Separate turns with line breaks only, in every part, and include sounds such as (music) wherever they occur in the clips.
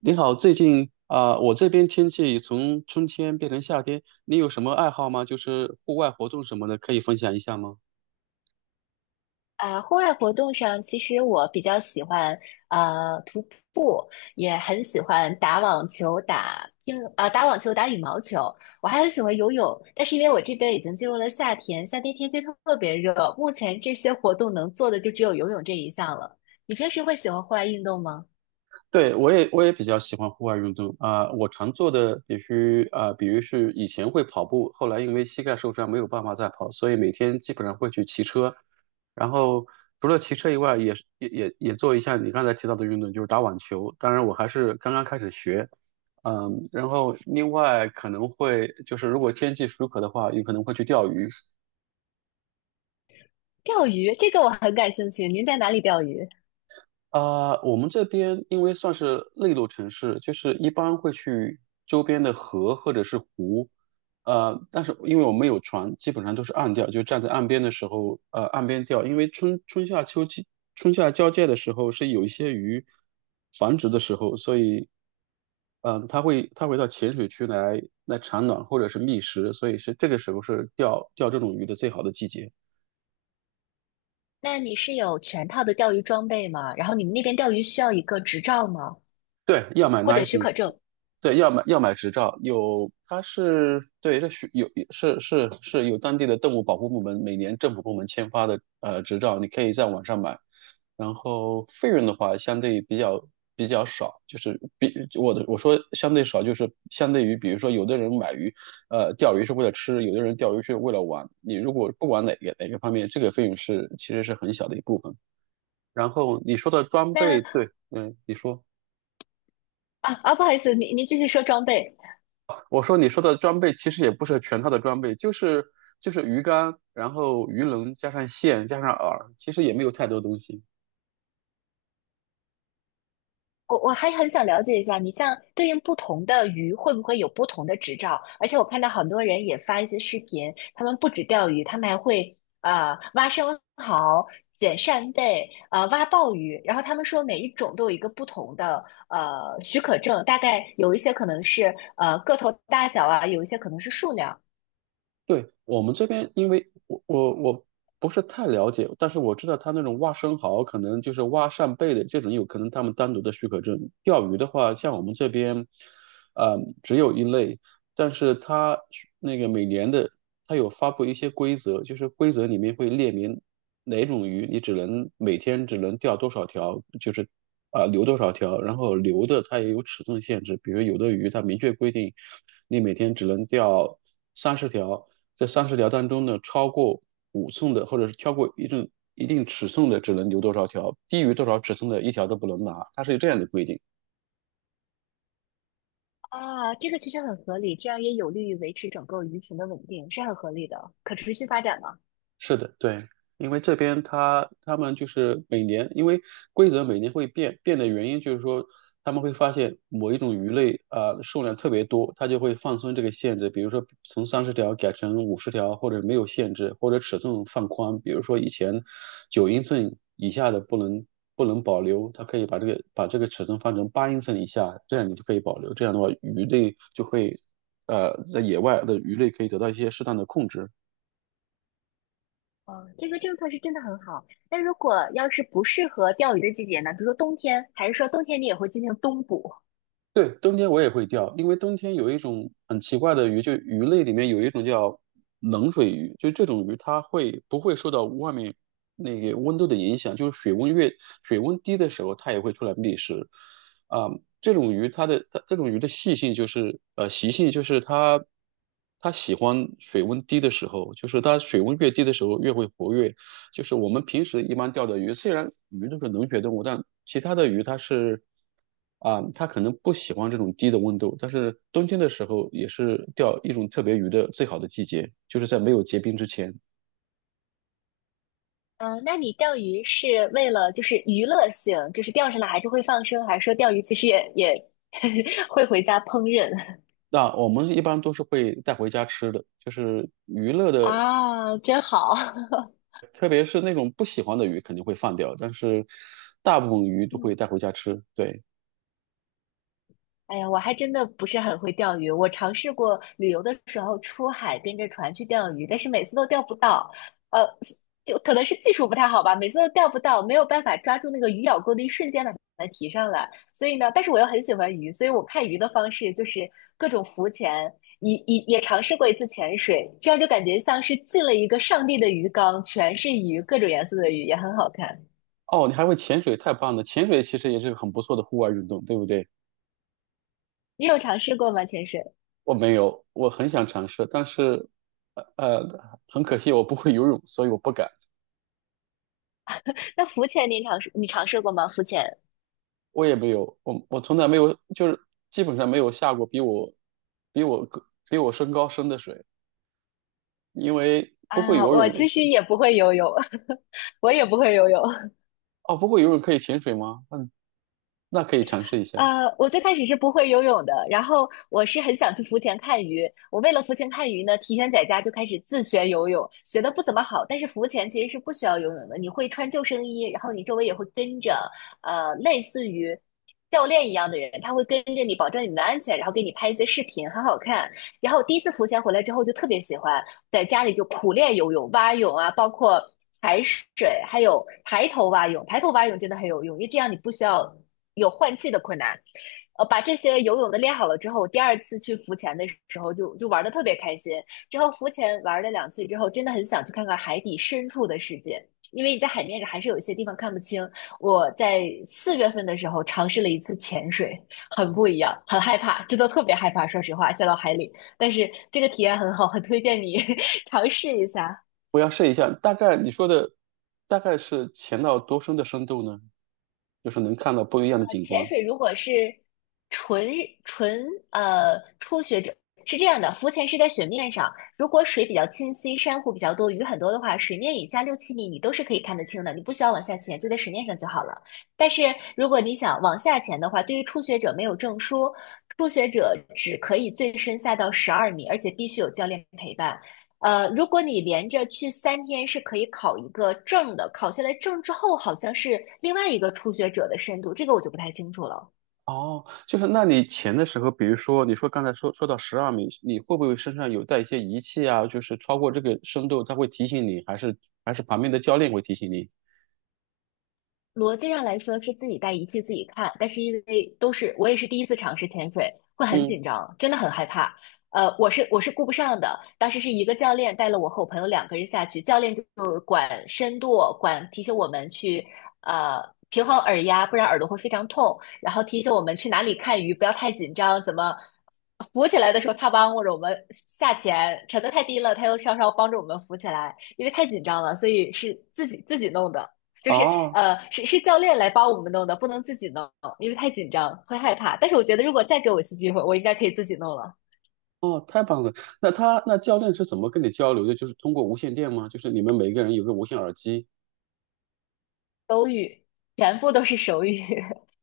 你好，最近我这边天气从春天变成夏天，你有什么爱好吗？就是户外活动什么的，可以分享一下吗？
啊，户外活动上，其实我比较喜欢徒步，也很喜欢打网球、打网球、打羽毛球。我还很喜欢游泳，但是因为我这边已经进入了夏天，夏天天气特别热，目前这些活动能做的就只有游泳这一项了。你平时会喜欢户外运动吗？
对，我也比较喜欢户外运动,我常做的必须啊、比如是以前会跑步，后来因为膝盖受伤没有办法再跑，所以每天基本上会去骑车。然后除了骑车以外，也是也也也做一下你刚才提到的运动，就是打网球。当然，我还是刚刚开始学。嗯，然后另外可能会如果天气许可的话，有可能会去钓鱼。
钓鱼，这个我很感兴趣。您在哪里钓鱼？
我们这边因为算是内陆城市，就是一般会去周边的河或者是湖。但是因为我们有船，基本上都是岸钓，就站在岸边的时候，岸边钓，因为春夏交界的时候是有一些鱼繁殖的时候，所以，它会到浅水区来产卵或者是觅食，所以这个时候是钓这种鱼的最好的季节。
那你是有全套的钓鱼装备吗？然后你们那边钓鱼需要一个执照吗？
对，要买
或者许
license,
可证？
对，要买执照，有它是对，这需有是是是有当地的动物保护部门每年政府部门签发的执照，你可以在网上买。然后费用的话，相对比较少，就是比我的我说相对少，就是相对于比如说有的人买鱼，钓鱼是为了吃，有的人钓鱼是为了玩。你如果不管哪个方面，这个费用其实是很小的一部分。然后你说的装
那？
备，对，嗯，你说。
不好意思，您继续说装备。
我说你说的装备其实也不是全套的装备，就是就是鱼竿，然后鱼轮加上线加上饵，其实也没有太多东西。
我还很想了解一下，你像对应不同的鱼会不会有不同的执照？而且我看到很多人也发一些视频，他们不止钓鱼，他们还会挖生蚝、捡扇贝、挖鲍鱼。然后他们说每一种都有一个不同的许可证，大概有一些可能是个头大小啊，有一些可能是数量
对，我们这边，因为我不是太了解，但是我知道他那种挖生蚝，可能就是挖扇贝的这种，有可能他们单独的许可证。钓鱼的话，像我们这边，只有一类，但是它那个每年的，它有发布一些规则，就是规则里面会列明哪种鱼你每天只能钓多少条，就是留多少条，然后留的它也有尺寸限制，比如有的鱼它明确规定你每天只能钓三十条。这三十条当中呢，超过5寸的，或者是超过一定尺寸的，只能留多少条，低于多少尺寸的一条都不能拿，它是有这样的规定。
啊。这个其实很合理，这样也有利于维持整个鱼群的稳定，是很合理的，可持续发展嘛。
是的，对，因为这边他们就是每年，因为规则每年会变，变的原因就是说他们会发现某一种鱼类数量特别多，他就会放松这个限制，比如说从三十条改成50条，或者没有限制，或者尺寸放宽，比如说以前9英寸以下的不能保留，他可以把这个尺寸放成8英寸以下，这样你就可以保留，这样的话鱼类就会在野外的鱼类可以得到一些适当的控制。
哦，这个政策是真的很好。那如果要是不适合钓鱼的季节呢？比如说冬天，还是说冬天你也会进行冬捕？
对，冬天我也会钓，因为冬天有一种很奇怪的鱼，就鱼类里面有一种叫冷水鱼，就这种鱼它会不会受到外面那个温度的影响，就是水温低的时候，它也会出来觅食。啊、这种鱼的习性就是它喜欢水温低的时候，就是它水温越低的时候越会活跃，就是我们平时一般钓的鱼，虽然鱼都是冷血动物，但其他的鱼它是它可能不喜欢这种低的温度，但是冬天的时候也是钓一种特别鱼的最好的季节，就是在没有结冰之前。
嗯，那你钓鱼是为了就是娱乐性，就是钓上来还是会放生，还是说钓鱼其实也 (laughs) 会回家烹饪？
那我们一般都是会带回家吃的，就是娱乐的，
啊，真好。
特别是那种不喜欢的鱼肯定会放掉，但是大部分鱼都
(laughs)
会带回家吃。对。
哎呀，我还真的不是很会钓鱼。我尝试过旅游的时候出海跟着船去钓鱼，但是每次都钓不到。呃，就可能是技术不太好吧，每次都钓不到，没有办法抓住那个鱼咬钩的一瞬间把它提上来。所以呢，但是我又很喜欢鱼，所以我看鱼的方式就是各种浮潜，也尝试过一次潜水，这样就感觉像是进了一个上帝的鱼缸，全是鱼，各种颜色的鱼，也很好看。
哦，你还会潜水，太棒了！潜水其实也是个很不错的户外运动，对不对？
你有尝试过吗？潜水？
我没有，我很想尝试，但是，很可惜我不会游泳，所以我不敢。
那浮潜你尝试过吗？浮潜？
我也没有，我从来没有，就是基本上没有下过比我身高深的水，因为不会
啊，
游
我
泳的
其实
是。
也不会游泳，(laughs) 我也不会游泳。
哦，不会游泳可以潜水吗？嗯，那可以尝试一下。
我最开始是不会游泳的，然后我是很想去浮潜看鱼。我为了浮潜看鱼呢，提前在家就开始自学游泳，学的不怎么好，但是浮潜其实是不需要游泳的，你会穿救生衣，然后你周围也会跟着，类似于教练一样的人，他会跟着你，保证你的安全，然后给你拍一些视频，很好看。然后第一次浮潜回来之后就特别喜欢，在家里就苦练游泳、蛙泳啊，包括踩水，还有抬头蛙泳。抬头蛙泳真的很有用，因为这样你不需要有换气的困难。把这些游泳的练好了之后，第二次去浮潜的时候就玩的特别开心。之后浮潜玩了2次之后，真的很想去看看海底深处的世界，因为你在海面上还是有一些地方看不清。我在4月份的时候尝试了一次潜水，很不一样，很害怕，真的特别害怕，说实话，下到海里。但是这个体验很好，很推荐你尝试一下。
我要试一下。大概你说的大概是潜到多深的深度呢？就是能看到不一样的景
潜
观。
水如果是纯纯初学者，是这样的，浮潜是在水面上，如果水比较清晰，珊瑚比较多，鱼很多的话，水面以下六七米你都是可以看得清的，你不需要往下潜，就在水面上就好了。但是如果你想往下潜的话，对于初学者没有证书，初学者只可以最深下到十二米，而且必须有教练陪伴。如果你连着去3天是可以考一个证的，考下来证之后好像是另外一个初学者的深度，这个我就不太清楚了。
哦，就是那你潜的时候，比如说刚才说到12米，你会不会身上有带一些仪器啊？就是超过这个深度，它会提醒你，还是旁边的教练会提醒你？
逻辑上来说是自己带仪器自己看，但是因为都是我也是第一次尝试潜水，会很
嗯，
紧张，真的很害怕。我是顾不上的。当时是一个教练带了我和我朋友两个人下去，教练就管深度，管提醒我们去呃平衡耳压，不然耳朵会非常痛。然后提醒我们去哪里看鱼，不要太紧张，怎么浮起来的时候他帮或者我们下潜，沉得太低了，他又稍稍帮着我们浮起来，因为太紧张了，所以是自己弄的。就是
哦
是教练来帮我们弄的，不能自己弄，因为太紧张会害怕。但是我觉得，如果再给我一次机会，我应该可以自己弄了。
哦，太棒了。那教练是怎么跟你交流的？就是通过无线电吗？就是你们每个人有个无线耳机？
手语全部都是手语，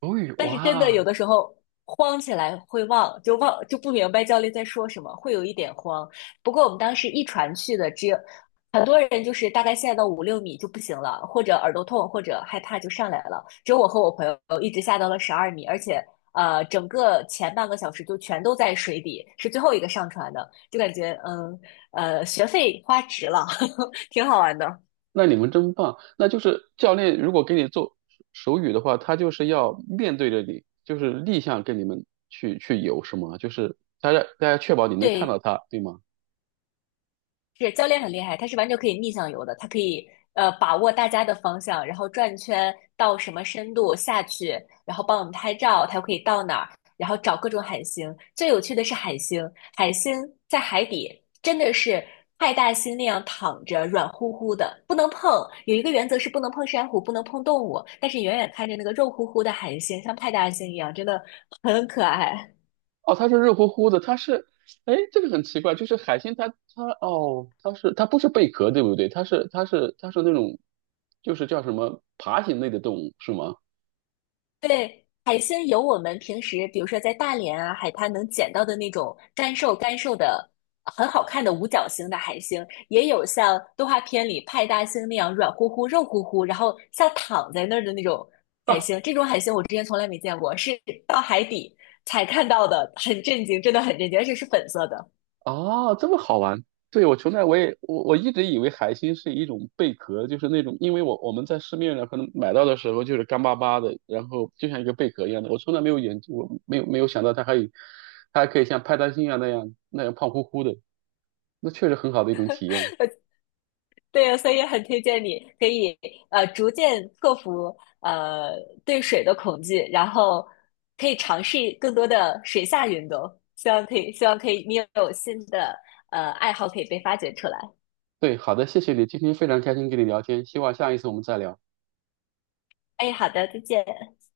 哦，
但是真的
哇，
有的时候慌起来会忘，就忘就不明白教练在说什么，会有一点慌。不过我们当时一传去的，只有很多人就是大概下到五六米就不行了，或者耳朵痛，或者害怕就上来了。只有我和我朋友一直下到了十二米，而且整个前半个小时就全都在水底，是最后一个上船的，就感觉学费花值了，(laughs) 挺好玩的。
那你们真棒。那就是教练如果给你做手语的话，他就是要面对着你，就是逆向跟你们去游，是吗？就是大家确保你能看到
对，
他，对吗？
是教练很厉害，他是完全可以逆向游的，他可以把握大家的方向，然后转圈到什么深度下去，然后帮我们拍照，他又可以到哪儿，然后找各种海星。最有趣的是海星，海星在海底真的是派大星那样躺着，软乎乎的，不能碰。有一个原则是不能碰珊瑚，不能碰动物，但是远远看着那个肉乎乎的海星，像派大星一样，真的很可爱。
哦，他是热乎乎的，他是，哎，这个很奇怪，就是海星它哦，它不是贝壳，对不对？它是那种，就是叫什么爬行类的动物，是吗？
对，海星有我们平时，比如说在大连啊海滩能捡到的那种干瘦干瘦的、很好看的五角星的海星，也有像动画片里派大星那样软乎乎、肉乎乎，然后像躺在那儿的那种海
(laughs)
星。这种海星我之前从来没见过，是到海底才看到的，很震惊，真的很震惊，而且是粉色的。
哦，这么好玩！对，我从来我也我我一直以为海星是一种贝壳，就是那种，因为我们在市面上可能买到的时候就是干巴巴的，然后就像一个贝壳一样的。我从来没有研究，我没有想到它还有，它还可以像派大星那样胖乎乎的，那确实很好的一种体验。
对呀，所以很推荐你可以逐渐克服对水的恐惧，然后可以尝试更多的水下运动。希望可以，希望可以，你有新的爱好可以被发掘出来。
对，好的，谢谢你，今天非常开心跟你聊天，希望下一次我们再聊。
哎，好的，再见。